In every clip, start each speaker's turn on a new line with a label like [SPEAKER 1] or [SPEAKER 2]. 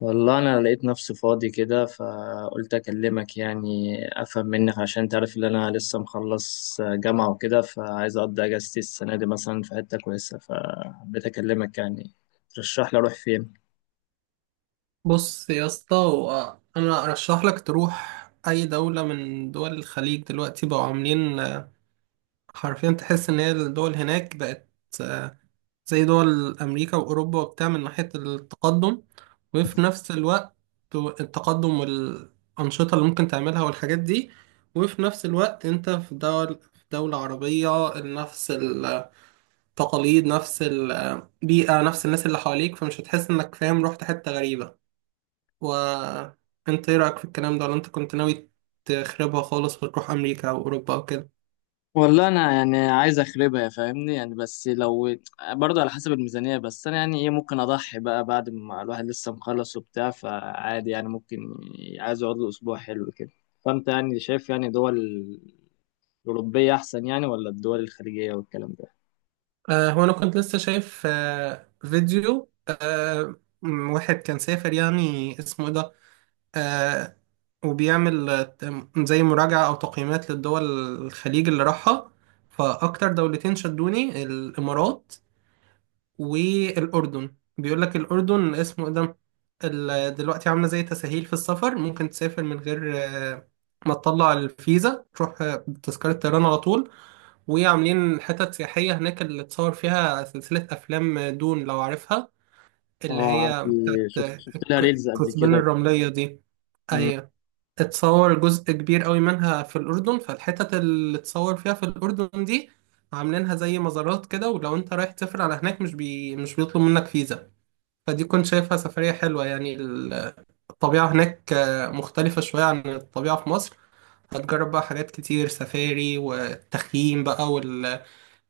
[SPEAKER 1] والله انا لقيت نفسي فاضي كده، فقلت اكلمك يعني افهم منك، عشان انت عارف ان انا لسه مخلص جامعه وكده، فعايز اقضي اجازتي السنه دي مثلا في حته كويسه، فحبيت اكلمك يعني ترشح لي اروح فين.
[SPEAKER 2] بص يا اسطى، هو انا ارشح لك تروح اي دولة من دول الخليج؟ دلوقتي بقوا عاملين، حرفيا تحس ان هي الدول هناك بقت، آه، زي دول امريكا واوروبا وبتاع، من ناحية التقدم وفي نفس الوقت التقدم والانشطة اللي ممكن تعملها والحاجات دي. وفي نفس الوقت انت في دول، في دولة عربية، نفس التقاليد نفس البيئة نفس الناس اللي حواليك، فمش هتحس انك فاهم رحت حتة غريبة. وانت ايه رأيك في الكلام ده، ولا انت كنت ناوي تخربها خالص وتروح امريكا او اوروبا او كده؟
[SPEAKER 1] والله انا يعني عايز اخربها يا فاهمني يعني، بس لو برضه على حسب الميزانيه، بس انا يعني ايه، ممكن اضحي بقى بعد ما الواحد لسه مخلص وبتاع، فعادي يعني ممكن عايز يقعد له اسبوع حلو كده. فانت يعني شايف يعني دول الأوروبية أحسن يعني ولا الدول الخليجية والكلام ده؟
[SPEAKER 2] هو انا كنت لسه شايف فيديو، واحد كان سافر، يعني اسمه ايه ده، آه وبيعمل، زي مراجعة او تقييمات للدول الخليج اللي راحها. فاكتر دولتين شدوني الامارات والأردن. بيقول لك الأردن اسمه إيه ده، دلوقتي عاملة زي تسهيل في السفر، ممكن تسافر من غير، ما تطلع الفيزا، تروح بتذكرة طيران على طول. وعاملين حتت سياحية هناك، اللي اتصور فيها سلسلة أفلام دون لو عارفها، اللي
[SPEAKER 1] اه
[SPEAKER 2] هي
[SPEAKER 1] عندي،
[SPEAKER 2] بتاعت،
[SPEAKER 1] شفت شفت لها ريلز قبل
[SPEAKER 2] كثبان
[SPEAKER 1] كده والكلام ده.
[SPEAKER 2] الرملية دي.
[SPEAKER 1] مم.
[SPEAKER 2] أيوة، اتصور جزء كبير قوي منها في الأردن. فالحتت اللي اتصور فيها في الأردن دي عاملينها زي مزارات كده، ولو انت رايح تسافر على هناك، مش بيطلب منك فيزا. فدي كنت شايفها سفرية حلوة، يعني الطبيعة هناك مختلفة شوية عن الطبيعة في مصر. هتجرب بقى حاجات كتير، سفاري والتخييم بقى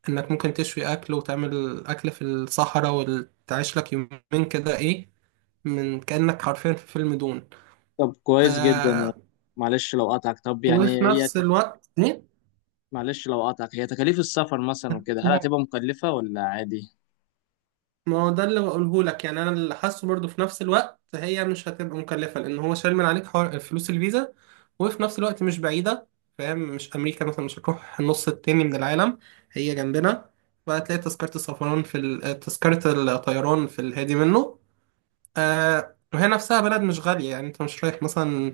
[SPEAKER 2] انك ممكن تشوي أكل وتعمل أكل في الصحراء وتعيش لك يومين كده، ايه، من كأنك حرفيا في فيلم دون.
[SPEAKER 1] طب كويس جدا يعني.
[SPEAKER 2] آه
[SPEAKER 1] معلش لو قطعك، طب يعني
[SPEAKER 2] وفي
[SPEAKER 1] هي
[SPEAKER 2] نفس الوقت،
[SPEAKER 1] معلش لو قطعك، هي تكاليف السفر مثلا وكده هل
[SPEAKER 2] ما
[SPEAKER 1] هتبقى مكلفة ولا عادي؟
[SPEAKER 2] ما هو ده اللي بقوله لك، يعني انا اللي حاسه برضه في نفس الوقت هي مش هتبقى مكلفه، لان هو شايل من عليك حوار فلوس الفيزا. وفي نفس الوقت مش بعيده، فاهم؟ مش امريكا مثلا، مش هتروح النص التاني من العالم، هي جنبنا. فهتلاقي تذكره السفران تذكره الطيران في الهادي منه. وهي نفسها بلد مش غاليه، يعني انت مش رايح مثلا،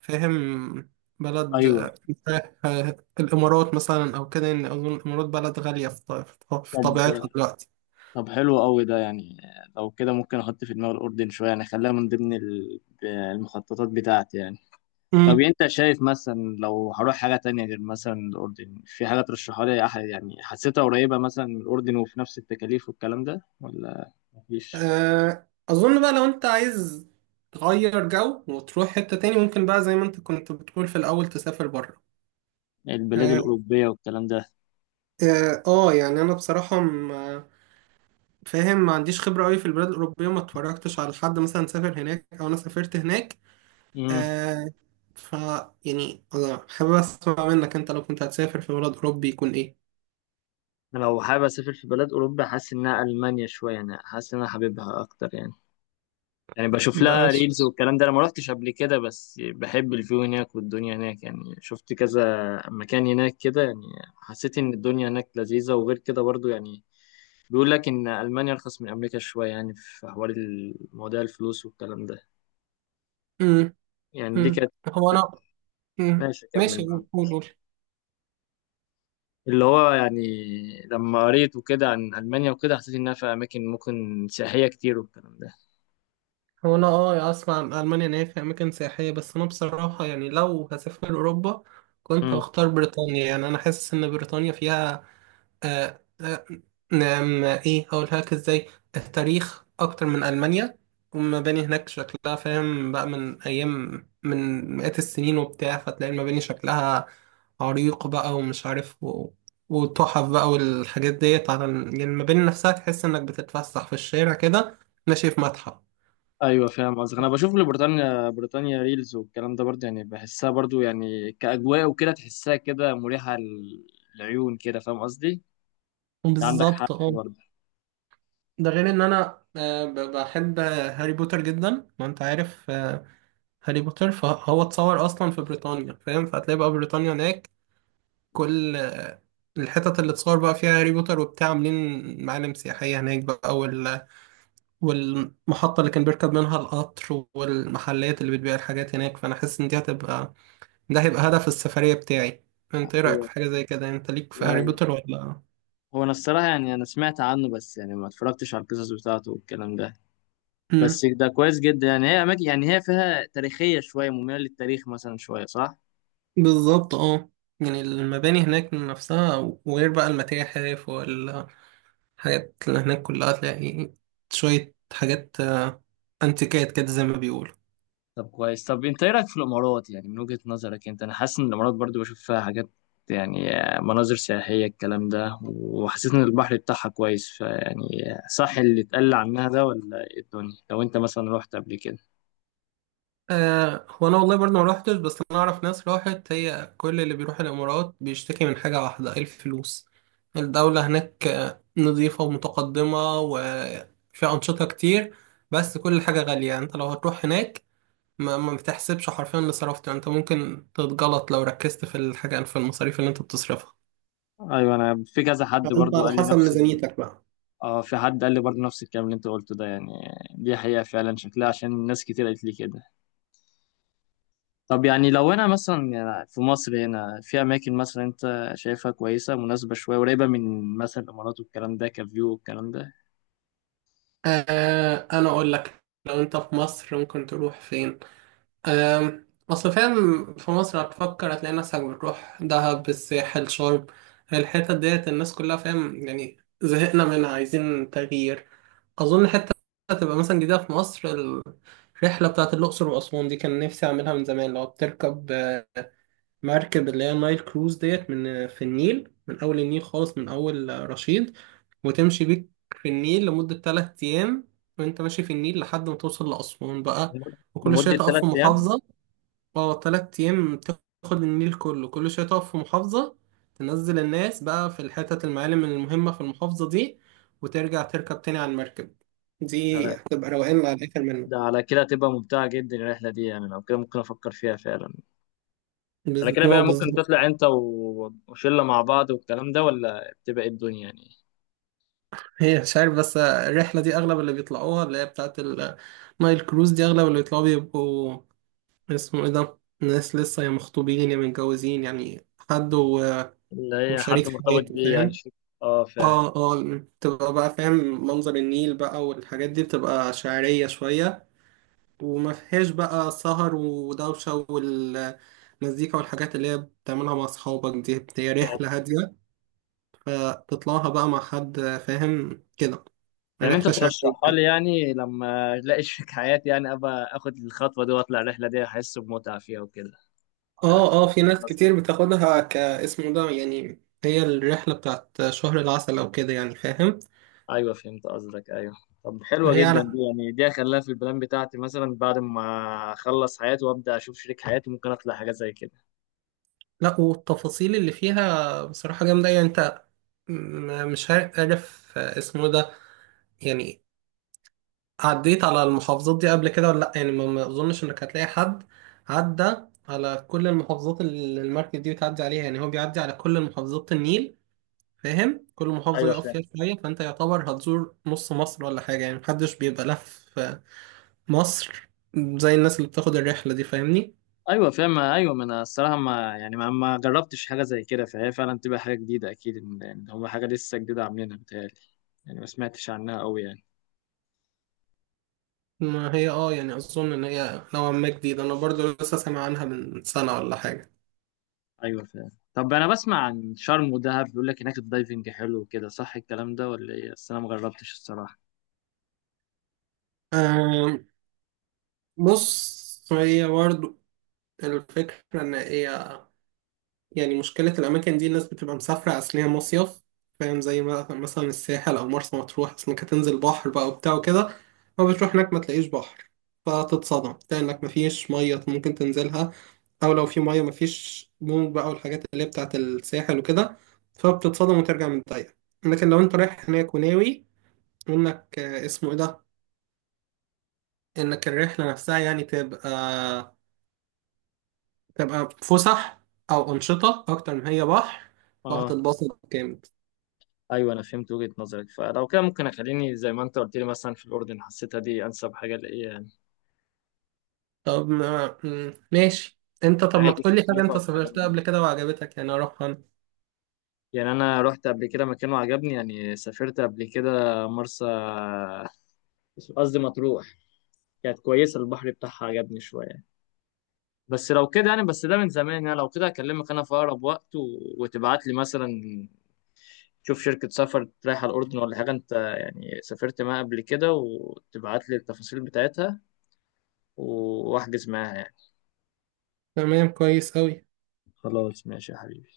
[SPEAKER 2] فاهم، بلد،
[SPEAKER 1] أيوه.
[SPEAKER 2] رايح، الامارات مثلا او كده. ان اظن الامارات بلد غاليه في طبيعتها
[SPEAKER 1] طب
[SPEAKER 2] دلوقتي.
[SPEAKER 1] طب حلو قوي ده يعني. لو كده ممكن أحط في دماغي الأردن شوية، يعني أخليها من ضمن المخططات بتاعتي يعني. طب انت شايف مثلا لو هروح حاجة تانية غير مثلا الأردن، في حاجة ترشحها لي، يعني حسيتها قريبة مثلا من الأردن وفي نفس التكاليف والكلام ده ولا مفيش؟
[SPEAKER 2] أظن بقى لو أنت عايز تغير جو وتروح حتة تاني، ممكن بقى زي ما أنت كنت بتقول في الأول تسافر بره.
[SPEAKER 1] البلاد
[SPEAKER 2] آه,
[SPEAKER 1] الأوروبية والكلام ده.
[SPEAKER 2] يعني أنا بصراحة، فاهم، ما عنديش خبرة أوي في البلاد الأوروبية، ما اتفرجتش على حد مثلا سافر هناك أو أنا سافرت هناك.
[SPEAKER 1] امم.
[SPEAKER 2] آه ف يعني أنا حابب أسمع منك، أنت لو كنت هتسافر في بلد أوروبي يكون إيه؟
[SPEAKER 1] لو حابب أسافر في بلاد أوروبا حاسس إنها ألمانيا شوية يعني، حاسس إن أنا حاببها أكتر يعني بشوف
[SPEAKER 2] ده
[SPEAKER 1] لها
[SPEAKER 2] بس.
[SPEAKER 1] ريلز والكلام ده، أنا ما روحتش قبل كده، بس بحب الفيو هناك والدنيا هناك، يعني شفت كذا مكان هناك كده يعني. حسيت إن الدنيا هناك لذيذة، وغير كده برضو يعني بيقول لك إن ألمانيا أرخص من أمريكا شوية يعني في حوار مواضيع الفلوس والكلام ده.
[SPEAKER 2] مم.
[SPEAKER 1] يعني دي
[SPEAKER 2] مم.
[SPEAKER 1] كانت...
[SPEAKER 2] هو أنا مم.
[SPEAKER 1] ماشي كمل
[SPEAKER 2] ماشي.
[SPEAKER 1] معاك.
[SPEAKER 2] قول، قول.
[SPEAKER 1] اللي هو يعني لما قريت وكده عن ألمانيا وكده حسيت إنها في أماكن ممكن سياحية كتير والكلام ده.
[SPEAKER 2] هو انا يعني اسمع عن المانيا ان هي في اماكن سياحيه، بس انا بصراحه، يعني لو هسافر اوروبا كنت
[SPEAKER 1] مم.
[SPEAKER 2] هختار بريطانيا. يعني انا حاسس ان بريطانيا فيها، آه آه نعم، ايه هقولها لك ازاي، التاريخ اكتر من المانيا. والمباني هناك شكلها، فاهم بقى، من ايام من مئات السنين وبتاع. فتلاقي المباني شكلها عريق بقى، ومش عارف وتحف بقى، والحاجات ديت، على يعني المباني نفسها تحس انك بتتفسح في الشارع كده ماشي في متحف.
[SPEAKER 1] أيوة فاهم قصدك. أنا بشوف لبريطانيا، بريطانيا ريلز والكلام ده برضه يعني، بحسها برضه يعني كأجواء وكده، تحسها كده مريحة للعيون كده، فاهم قصدي؟ أنت عندك حق
[SPEAKER 2] بالظبط، اه.
[SPEAKER 1] برضه.
[SPEAKER 2] ده غير ان انا بحب هاري بوتر جدا، ما انت عارف، هاري بوتر. فهو اتصور اصلا في بريطانيا، فاهم. فهتلاقي بقى بريطانيا هناك، كل الحتت اللي اتصور بقى فيها هاري بوتر وبتاع عاملين معالم سياحية هناك بقى والمحطة اللي كان بيركب منها القطر، والمحلات اللي بتبيع الحاجات هناك. فانا حاسس ان دي هتبقى ده هيبقى هدف السفرية بتاعي. انت ايه رأيك
[SPEAKER 1] هو
[SPEAKER 2] في حاجة زي كده؟ انت ليك في هاري بوتر ولا؟
[SPEAKER 1] هو أنا الصراحة يعني أنا سمعت عنه، بس يعني ما اتفرجتش على القصص بتاعته والكلام ده، بس ده كويس جدا يعني، هي اماكن يعني هي فيها تاريخيه شويه، مميله للتاريخ مثلا شويه صح.
[SPEAKER 2] بالظبط، اه. يعني المباني هناك نفسها، وغير بقى المتاحف والحاجات اللي هناك كلها، تلاقي شوية حاجات انتيكات كده، زي ما بيقولوا.
[SPEAKER 1] طب كويس، طب انت ايه رايك في الامارات يعني من وجهه نظرك انت، انا حاسس ان الامارات برضو بشوف فيها حاجات يعني مناظر سياحيه الكلام ده، وحسيت ان البحر بتاعها كويس، فيعني صح اللي اتقال عنها ده ولا ايه الدنيا لو انت مثلا رحت قبل كده؟
[SPEAKER 2] هو أنا والله برضه ما روحتش، بس أنا أعرف ناس راحت، هي كل اللي بيروح الإمارات بيشتكي من حاجة واحدة، إيه، الفلوس. الدولة هناك نظيفة ومتقدمة وفي أنشطة كتير، بس كل حاجة غالية. يعني أنت لو هتروح هناك، ما بتحسبش حرفيا اللي صرفته. يعني انت ممكن تتغلط لو ركزت في الحاجة في المصاريف اللي انت بتصرفها.
[SPEAKER 1] ايوه انا في كذا حد
[SPEAKER 2] فانت
[SPEAKER 1] برضو
[SPEAKER 2] على
[SPEAKER 1] قال لي
[SPEAKER 2] حسب
[SPEAKER 1] نفس ال...
[SPEAKER 2] ميزانيتك بقى.
[SPEAKER 1] اه، في حد قال لي برضو نفس الكلام اللي انت قلته ده يعني، دي حقيقه فعلا شكلها عشان ناس كتير قالت لي كده. طب يعني لو انا مثلا يعني في مصر هنا، في اماكن مثلا انت شايفها كويسه مناسبه شويه قريبه من مثلا الامارات والكلام ده كفيو والكلام ده؟
[SPEAKER 2] انا اقول لك، لو انت في مصر ممكن تروح فين. آه اصل فاهم، في مصر هتفكر هتلاقي نفسك بتروح دهب، الساحل، شرم، الحتت ديت الناس كلها، فاهم، يعني زهقنا منها، عايزين تغيير. اظن حتة هتبقى مثلا جديدة في مصر، الرحلة بتاعت الأقصر وأسوان دي، كان نفسي أعملها من زمان. لو بتركب مركب اللي هي النايل كروز ديت، من في النيل، من أول النيل خالص من أول رشيد، وتمشي بيك في النيل لمدة 3 أيام. وأنت ماشي في النيل لحد ما توصل لأسوان بقى،
[SPEAKER 1] لمد-
[SPEAKER 2] وكل شوية
[SPEAKER 1] لمده
[SPEAKER 2] تقف
[SPEAKER 1] ثلاث
[SPEAKER 2] في
[SPEAKER 1] ايام
[SPEAKER 2] محافظة. اه، 3 أيام تاخد النيل كله. كل شوية تقف في محافظة، تنزل الناس بقى في الحتت المعالم المهمة في المحافظة دي، وترجع تركب تاني على المركب. دي
[SPEAKER 1] ده
[SPEAKER 2] هتبقى روقان على الآخر
[SPEAKER 1] ده
[SPEAKER 2] منه.
[SPEAKER 1] على كده تبقى ممتعه جدا الرحله دي يعني، لو كده ممكن افكر فيها فعلا. على كده
[SPEAKER 2] ما
[SPEAKER 1] بقى
[SPEAKER 2] هو
[SPEAKER 1] ممكن
[SPEAKER 2] بالظبط.
[SPEAKER 1] تطلع انت وشله مع بعض والكلام ده، ولا بتبقى إيه الدنيا يعني؟
[SPEAKER 2] هي مش عارف، بس الرحلة دي أغلب اللي بيطلعوها، اللي هي بتاعة النايل كروز دي، أغلب اللي بيطلعوا بيبقوا، اسمه إيه ده، ناس لسه، يا مخطوبين يا متجوزين، يعني حد
[SPEAKER 1] اللي هي حد
[SPEAKER 2] وشريك
[SPEAKER 1] مرتبط
[SPEAKER 2] حياته،
[SPEAKER 1] بيه يعني
[SPEAKER 2] فاهم.
[SPEAKER 1] شو. اه فعلا.
[SPEAKER 2] اه اه، تبقى بقى فاهم، منظر النيل بقى والحاجات دي بتبقى شعرية شوية، وما فيهاش بقى سهر ودوشة والمزيكا والحاجات اللي هي بتعملها مع أصحابك. دي هي رحلة هادية، فتطلعها بقى مع حد، فاهم كده،
[SPEAKER 1] يعني انت
[SPEAKER 2] رحلة شعبية.
[SPEAKER 1] ترشحها لي يعني لما الاقي شريك حياتي، يعني ابقى اخد الخطوه دي واطلع الرحله دي احس بمتعه فيها وكده. انا
[SPEAKER 2] اه اه، في
[SPEAKER 1] فهمت
[SPEAKER 2] ناس
[SPEAKER 1] قصدك.
[SPEAKER 2] كتير بتاخدها كاسمه ده، يعني هي الرحلة بتاعت شهر العسل او كده، يعني فاهم.
[SPEAKER 1] ايوه فهمت قصدك ايوه. طب حلوه
[SPEAKER 2] هي
[SPEAKER 1] جدا
[SPEAKER 2] على
[SPEAKER 1] دي يعني، دي هخليها في البلان بتاعتي مثلا بعد ما اخلص حياتي وابدا اشوف شريك حياتي، ممكن اطلع حاجه زي كده.
[SPEAKER 2] لا، والتفاصيل اللي فيها بصراحة جامدة. يعني انت، مش عارف اسمه ده، يعني عديت على المحافظات دي قبل كده ولا لا؟ يعني ما اظنش انك هتلاقي حد عدى على كل المحافظات اللي المركب دي بتعدي عليها. يعني هو بيعدي على كل محافظات النيل، فاهم، كل محافظة
[SPEAKER 1] ايوه
[SPEAKER 2] يقف
[SPEAKER 1] فاهم،
[SPEAKER 2] فيها شوية. فانت يعتبر هتزور نص مصر ولا حاجة، يعني محدش بيبقى لف مصر زي الناس اللي بتاخد الرحلة دي، فاهمني.
[SPEAKER 1] ايوه فاهم، ايوه ما انا الصراحه ما يعني ما جربتش حاجه زي كده، فهي فعلا تبقى حاجه جديده اكيد إن هو حاجه لسه جديده عاملينها بتهيألي، يعني ما سمعتش عنها قوي يعني.
[SPEAKER 2] ما هي اه، يعني أظن إن هي نوعا ما جديدة، أنا برضو لسه سامع عنها من سنة ولا حاجة.
[SPEAKER 1] ايوه فاهم. طب انا بسمع عن شرم ودهب بيقول لك هناك الدايفنج حلو وكده، صح الكلام ده ولا ايه؟ بس انا ما جربتش الصراحه.
[SPEAKER 2] آم، بص، هي برضو الفكرة إن هي، يعني مشكلة الأماكن دي، الناس بتبقى مسافرة أصل هي مصيف، فاهم، زي مثلا الساحل أو مرسى مطروح، أصل إنك هتنزل بحر بقى وبتاع وكده. ما بتروح هناك ما تلاقيش بحر، فتتصدم، تلاقي إنك مفيش مية ممكن تنزلها، أو لو في مية مفيش موج بقى والحاجات اللي هي بتاعة الساحل وكده. فبتتصدم وترجع متضايق. لكن لو أنت رايح هناك وناوي إنك، اسمه إيه ده، إنك الرحلة نفسها يعني، تبقى فسح أو أنشطة أكتر ما هي بحر،
[SPEAKER 1] اه،
[SPEAKER 2] وهتتبسط جامد.
[SPEAKER 1] ايوه انا فهمت وجهة نظرك، فلو كده ممكن اخليني زي ما انت قلت لي مثلا في الاردن، حسيتها دي انسب حاجه لايه يعني
[SPEAKER 2] طب ما ماشي. انت طب ما
[SPEAKER 1] نهايه
[SPEAKER 2] تقولي حاجة
[SPEAKER 1] التكلفه
[SPEAKER 2] انت
[SPEAKER 1] والكلام
[SPEAKER 2] سافرتها
[SPEAKER 1] ده.
[SPEAKER 2] قبل كده وعجبتك يعني اروحها انا.
[SPEAKER 1] يعني انا رحت قبل كده مكان وعجبني، يعني سافرت قبل كده مرسى، قصدي مطروح، كانت كويسه البحر بتاعها عجبني شويه، بس لو كده يعني، بس ده من زمان، يعني لو كده اكلمك انا في اقرب وقت وتبعت لي مثلا، شوف شركه سفر رايحه الاردن ولا حاجه انت يعني سافرت معاها قبل كده، وتبعت لي التفاصيل بتاعتها واحجز معاها يعني.
[SPEAKER 2] تمام، كويس اوي.
[SPEAKER 1] خلاص ماشي يا حبيبي.